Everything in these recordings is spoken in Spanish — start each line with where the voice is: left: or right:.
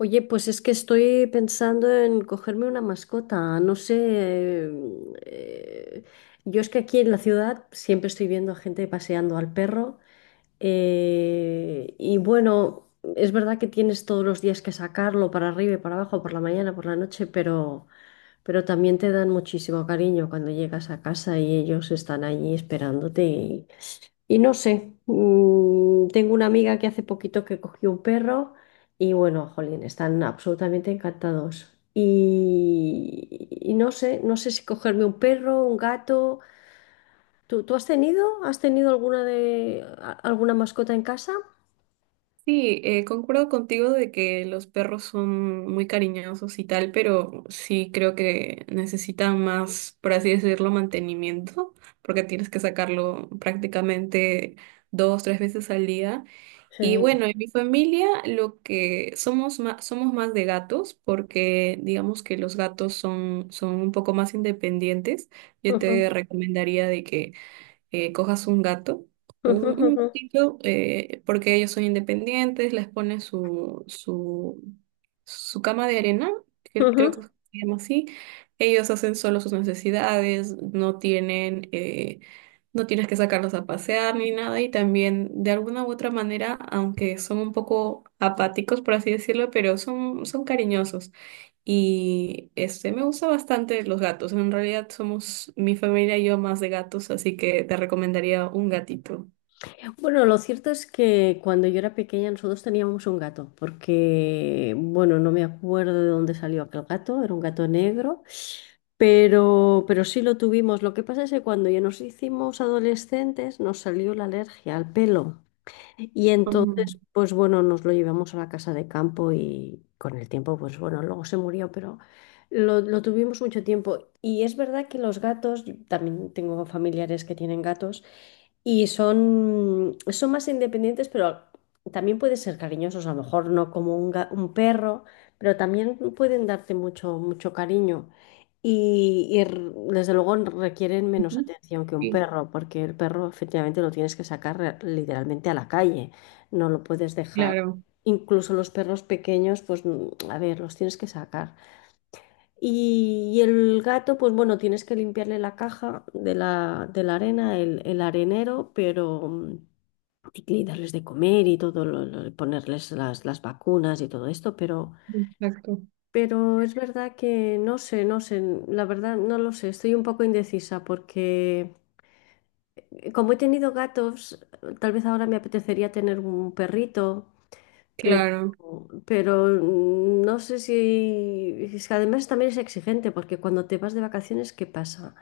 left: Oye, pues es que estoy pensando en cogerme una mascota. No sé, yo es que aquí en la ciudad siempre estoy viendo a gente paseando al perro. Y bueno, es verdad que tienes todos los días que sacarlo para arriba y para abajo, por la mañana, por la noche, pero también te dan muchísimo cariño cuando llegas a casa y ellos están allí esperándote. Y no sé, tengo una amiga que hace poquito que cogió un perro y bueno, jolín, están absolutamente encantados. Y no sé, no sé si cogerme un perro, un gato. ¿Tú has tenido? ¿Has tenido alguna alguna mascota en casa?
right: Sí, concuerdo contigo de que los perros son muy cariñosos y tal, pero sí creo que necesitan más, por así decirlo, mantenimiento, porque tienes que sacarlo prácticamente dos, tres veces al día. Y
left: Sí.
right: bueno, en mi familia lo que somos más de gatos, porque digamos que los gatos son un poco más independientes. Yo te
left: Ujú.
right: recomendaría de que cojas un gato,
left: ujú,
right: un
left: ujú,
right: gatito, porque ellos son independientes, les pones su cama de arena, que creo
left: Ujú.
right: que se llama así. Ellos hacen solo sus necesidades, no tienen, no tienes que sacarlos a pasear ni nada. Y también, de alguna u otra manera, aunque son un poco apáticos, por así decirlo, pero son cariñosos. Y este me gusta bastante los gatos. En realidad somos mi familia y yo más de gatos, así que te recomendaría un gatito.
left: Bueno, lo cierto es que cuando yo era pequeña nosotros teníamos un gato, porque, bueno, no me acuerdo de dónde salió aquel gato, era un gato negro, pero sí lo tuvimos. Lo que pasa es que cuando ya nos hicimos adolescentes nos salió la alergia al pelo y
right: Mm,
left: entonces, pues bueno, nos lo llevamos a la casa de campo y con el tiempo, pues bueno, luego se murió, pero... Lo tuvimos mucho tiempo y es verdad que los gatos, yo también tengo familiares que tienen gatos, y son, son más independientes, pero también pueden ser cariñosos, a lo mejor no como un, un perro, pero también pueden darte mucho, mucho cariño. Y, y r- Desde luego requieren menos
right: ujú.
left: atención que un
right: Sí,
left: perro, porque el perro efectivamente lo tienes que sacar literalmente a la calle, no lo puedes dejar.
right: claro,
left: Incluso los perros pequeños, pues a ver, los tienes que sacar. Y el gato, pues bueno, tienes que limpiarle la caja de la arena, el arenero, pero y que darles de comer y todo, ponerles las vacunas y todo esto,
right: exacto.
left: pero es verdad que no sé, no sé, la verdad no lo sé, estoy un poco indecisa porque como he tenido gatos, tal vez ahora me apetecería tener un perrito, pero...
right: Claro.
left: Pero no sé si... Es que además también es exigente, porque cuando te vas de vacaciones, ¿qué pasa?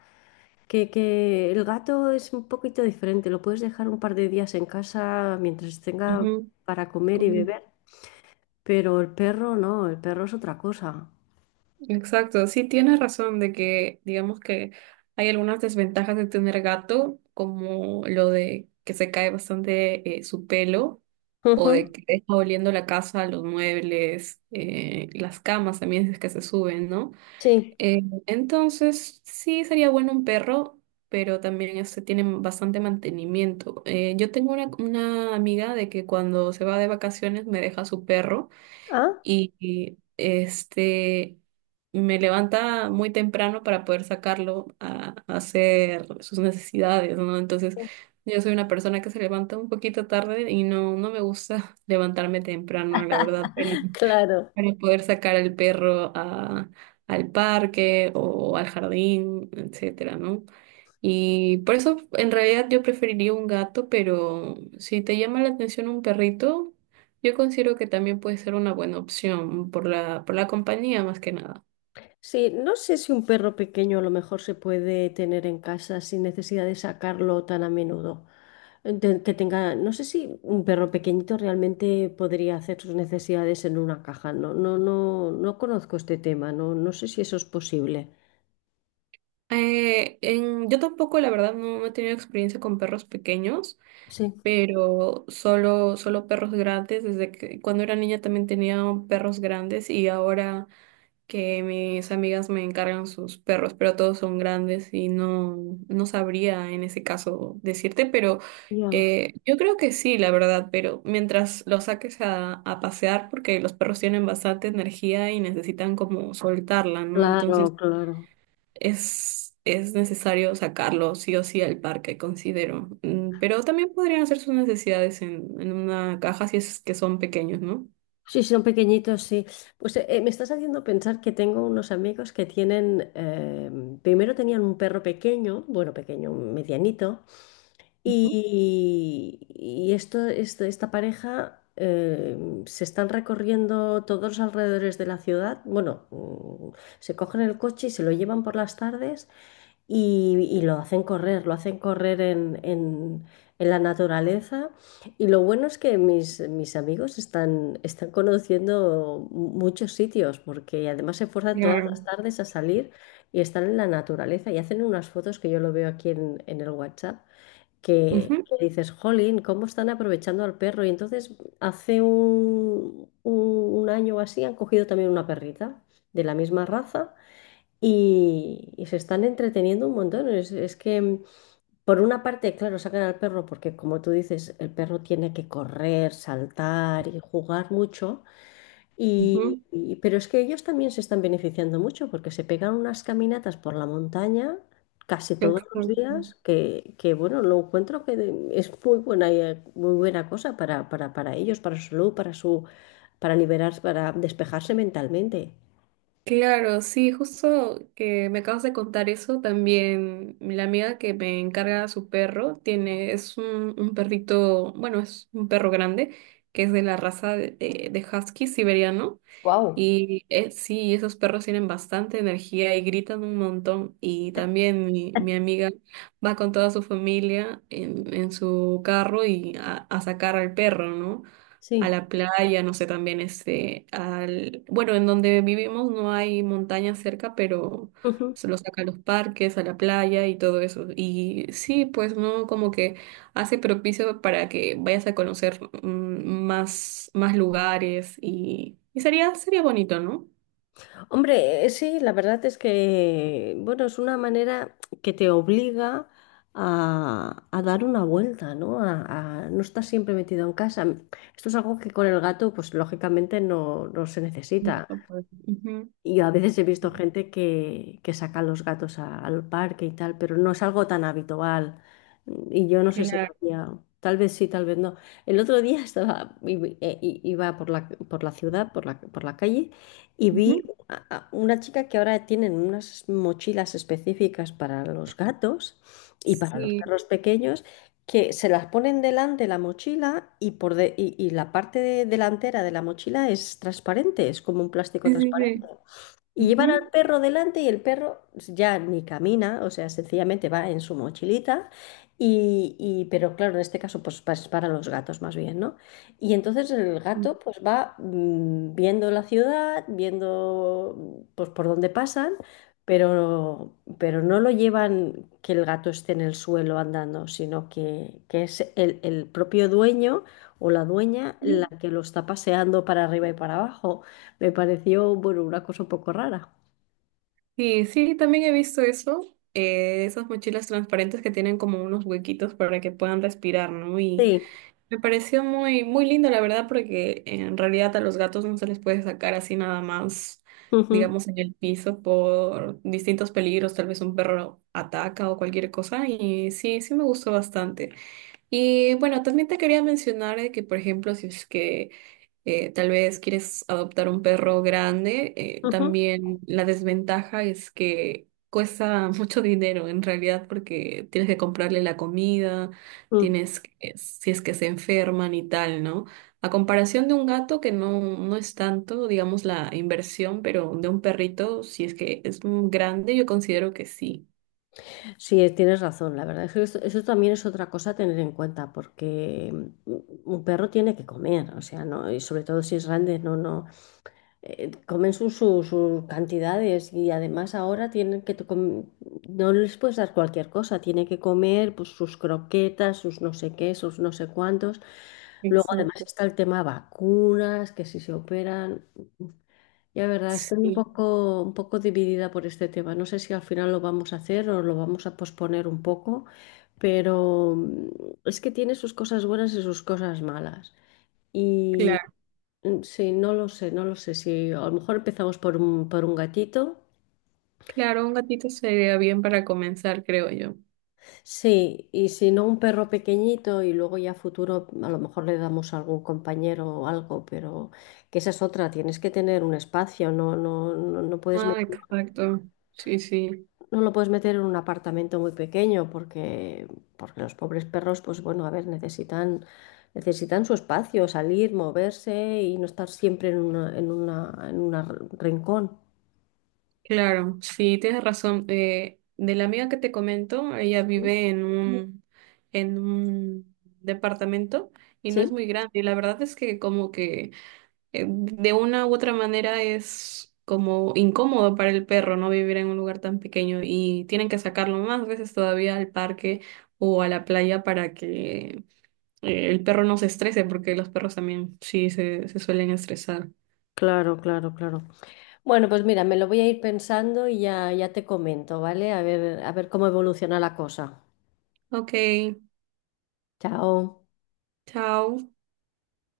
left: Que el gato es un poquito diferente, lo puedes dejar un par de días en casa mientras tenga
right: Ujú,
left: para comer y
right: como-
left: beber, pero el perro no, el perro es otra cosa.
right: exacto. Sí, tienes razón de que, digamos que hay algunas desventajas de tener gato, como lo de que se cae bastante su pelo, o
left: Ujú.
right: de que está oliendo la casa, los muebles, las camas también si es que se suben, ¿no?
left: Sí.
right: Entonces, sí sería bueno un perro, pero también este, tienen bastante mantenimiento. Yo tengo una amiga de que cuando se va de vacaciones me deja su perro
left: Ah,
right: este me levanta muy temprano para poder sacarlo a hacer sus necesidades, ¿no? Entonces, yo soy una persona que se levanta un poquito tarde y no, no me gusta levantarme temprano, la verdad
left: claro.
right: para poder sacar al al parque o al jardín, etcétera, ¿no? Y por eso en realidad yo preferiría un gato, pero si te llama la atención un perrito, yo considero que también puede ser una buena opción por por la compañía más que nada.
left: Sí, no sé si un perro pequeño a lo mejor se puede tener en casa sin necesidad de sacarlo tan a menudo. Que tenga, no sé si un perro pequeñito realmente podría hacer sus necesidades en una caja. No, no, no, no conozco este tema, no, no sé si eso es posible.
right: Yo tampoco, la verdad, no, no he tenido experiencia con perros pequeños,
left: Sí.
right: pero solo perros grandes. Desde que cuando era niña también tenía perros grandes y ahora que mis amigas me encargan sus perros, pero todos son grandes y no, no sabría en ese caso decirte, pero
left: Ya.
right: yo creo que sí, la verdad, pero mientras los saques a pasear, porque los perros tienen bastante energía y necesitan como soltarla, ¿no? Entonces
left: Claro, claro.
right: es necesario sacarlo sí o sí al parque, considero. Pero también podrían hacer sus necesidades en una caja si es que son pequeños, ¿no?
left: Sí, sí, son pequeñitos, sí. Pues me estás haciendo pensar que tengo unos amigos que tienen, primero tenían un perro pequeño, bueno, pequeño, medianito.
right: Ujú.
left: Y esto, esta pareja se están recorriendo todos los alrededores de la ciudad. Bueno, se cogen el coche y se lo llevan por las tardes y lo hacen correr en la naturaleza. Y lo bueno es que mis amigos están, están conociendo muchos sitios porque además se esfuerzan todas las
right: Claro.
left: tardes a salir y están en la naturaleza y hacen unas fotos que yo lo veo aquí en el WhatsApp
right: Ujú,
left: que dices, jolín, ¿cómo están aprovechando al perro? Y entonces hace un, un año o así han cogido también una perrita de la misma raza y se están entreteniendo un montón. Es que por una parte, claro, sacan al perro porque como tú dices, el perro tiene que correr, saltar y jugar mucho.
right: ujú.
left: Pero es que ellos también se están beneficiando mucho porque se pegan unas caminatas por la montaña casi
right: Yo
left: todos los
right: creo.
left: días, que, bueno, lo encuentro que es muy buena cosa para ellos, para su salud, para su, para liberarse, para despejarse mentalmente.
right: Claro, sí, justo que me acabas de contar eso, también la amiga que me encarga a su perro tiene, es un perrito, bueno, es un perro grande, que es de la raza de husky siberiano,
left: Wow.
right: y sí, esos perros tienen bastante energía y gritan un montón, y también mi amiga va con toda su familia en su carro y a sacar al perro, ¿no? A
left: Sí.
right: la playa, no sé, también este, al, bueno, en donde vivimos no hay montañas cerca, pero se lo saca a los parques, a la playa y todo eso. Y sí, pues no, como que hace propicio para que vayas a conocer más, más lugares y sería, sería bonito, ¿no?
left: Hombre, sí, la verdad es que, bueno, es una manera que te obliga a dar una vuelta, ¿no? A no estar siempre metido en casa. Esto es algo que con el gato, pues lógicamente no, no se necesita.
right: Mucho poder. Ujú.
left: Y a veces he visto gente que saca los gatos al parque y tal, pero no es algo tan habitual. Y yo no sé si lo
right: Claro.
left: hacía. Tal vez sí, tal vez no. El otro día estaba, iba por la ciudad, por la calle, y vi
right: Ujú.
left: a una chica que ahora tienen unas mochilas específicas para los gatos y para los
right: Sí,
left: perros pequeños, que se las ponen delante la mochila y, y la parte delantera de la mochila es transparente, es como un plástico
right: sí, sí.
left: transparente.
right: Sí.
left: Y llevan al
right: Ujú,
left: perro delante y el perro ya ni camina, o sea, sencillamente va en su mochilita. Pero claro, en este caso, pues es para los gatos más bien, ¿no? Y entonces el gato pues va viendo la ciudad, viendo pues por dónde pasan, pero no lo llevan que el gato esté en el suelo andando, sino que es el propio dueño o la dueña
right: ujú.
left: la que lo está paseando para arriba y para abajo. Me pareció, bueno, una cosa un poco rara.
right: Sí, sí, también he visto eso, esas mochilas transparentes que tienen como unos huequitos para que puedan respirar, ¿no? Y
left: Sí.
right: me pareció muy, muy lindo, la verdad, porque en realidad a los gatos no se les puede sacar así nada más,
left: Ujú,
right: digamos, en el piso por distintos peligros, tal vez un perro ataca o cualquier cosa, y sí, sí me gustó bastante. Y bueno, también te quería mencionar de que, por ejemplo, si es que tal vez quieres adoptar un perro grande,
left: ujú,
right: también la desventaja es que cuesta mucho dinero en realidad porque tienes que comprarle la comida,
left: Ujú.
right: tienes que, si es que se enferman y tal, ¿no? A comparación de un gato que no, no es tanto, digamos, la inversión, pero de un perrito, si es que es un grande, yo considero que sí.
left: Sí, tienes razón. La verdad es que eso también es otra cosa a tener en cuenta, porque mm, un perro tiene que comer, o sea, no, y sobre todo si es grande, no, no, comen sus sus cantidades y además ahora tienen que, no les puedes dar cualquier cosa, tiene que comer pues, sus croquetas, sus no sé qué, sus no sé cuántos. Luego además
right: Exacto.
left: está el tema vacunas, que si se operan. Ya, verdad, estoy
right: Sí,
left: un poco dividida por este tema. No sé si al final lo vamos a hacer o lo vamos a posponer un poco, pero es que tiene sus cosas buenas y sus cosas malas. Y
right: claro.
left: sí, no lo sé, no lo sé. Si a lo mejor empezamos por un gatito,
right: Claro, un gatito sería bien para comenzar, creo yo.
left: sí, y si no un perro pequeñito y luego ya a futuro a lo mejor le damos a algún compañero o algo, pero que esa es otra, tienes que tener un espacio, no, no, no, no puedes
right: Ah,
left: meter.
right: exacto. Sí, sí.
left: No lo puedes meter en un apartamento muy pequeño porque, porque los pobres perros, pues bueno, a ver, necesitan, necesitan su espacio, salir, moverse y no estar siempre en una, en una, en una rincón.
right: Claro, sí, tienes razón. De la amiga que te comento, ella vive en en un departamento y no es
left: ¿Sí?
right: muy grande. Y la verdad es que como que de una u otra manera es como incómodo para el perro, ¿no? Vivir en un lugar tan pequeño y tienen que sacarlo más veces todavía al parque o a la playa para que el perro no se estrese, porque los perros también sí se suelen estresar.
left: Claro, claro, claro. Bueno, pues mira, me lo voy a ir pensando y ya, ya te comento, ¿vale? A ver cómo evoluciona la cosa.
right: Ok,
left: Chao.
right: chao.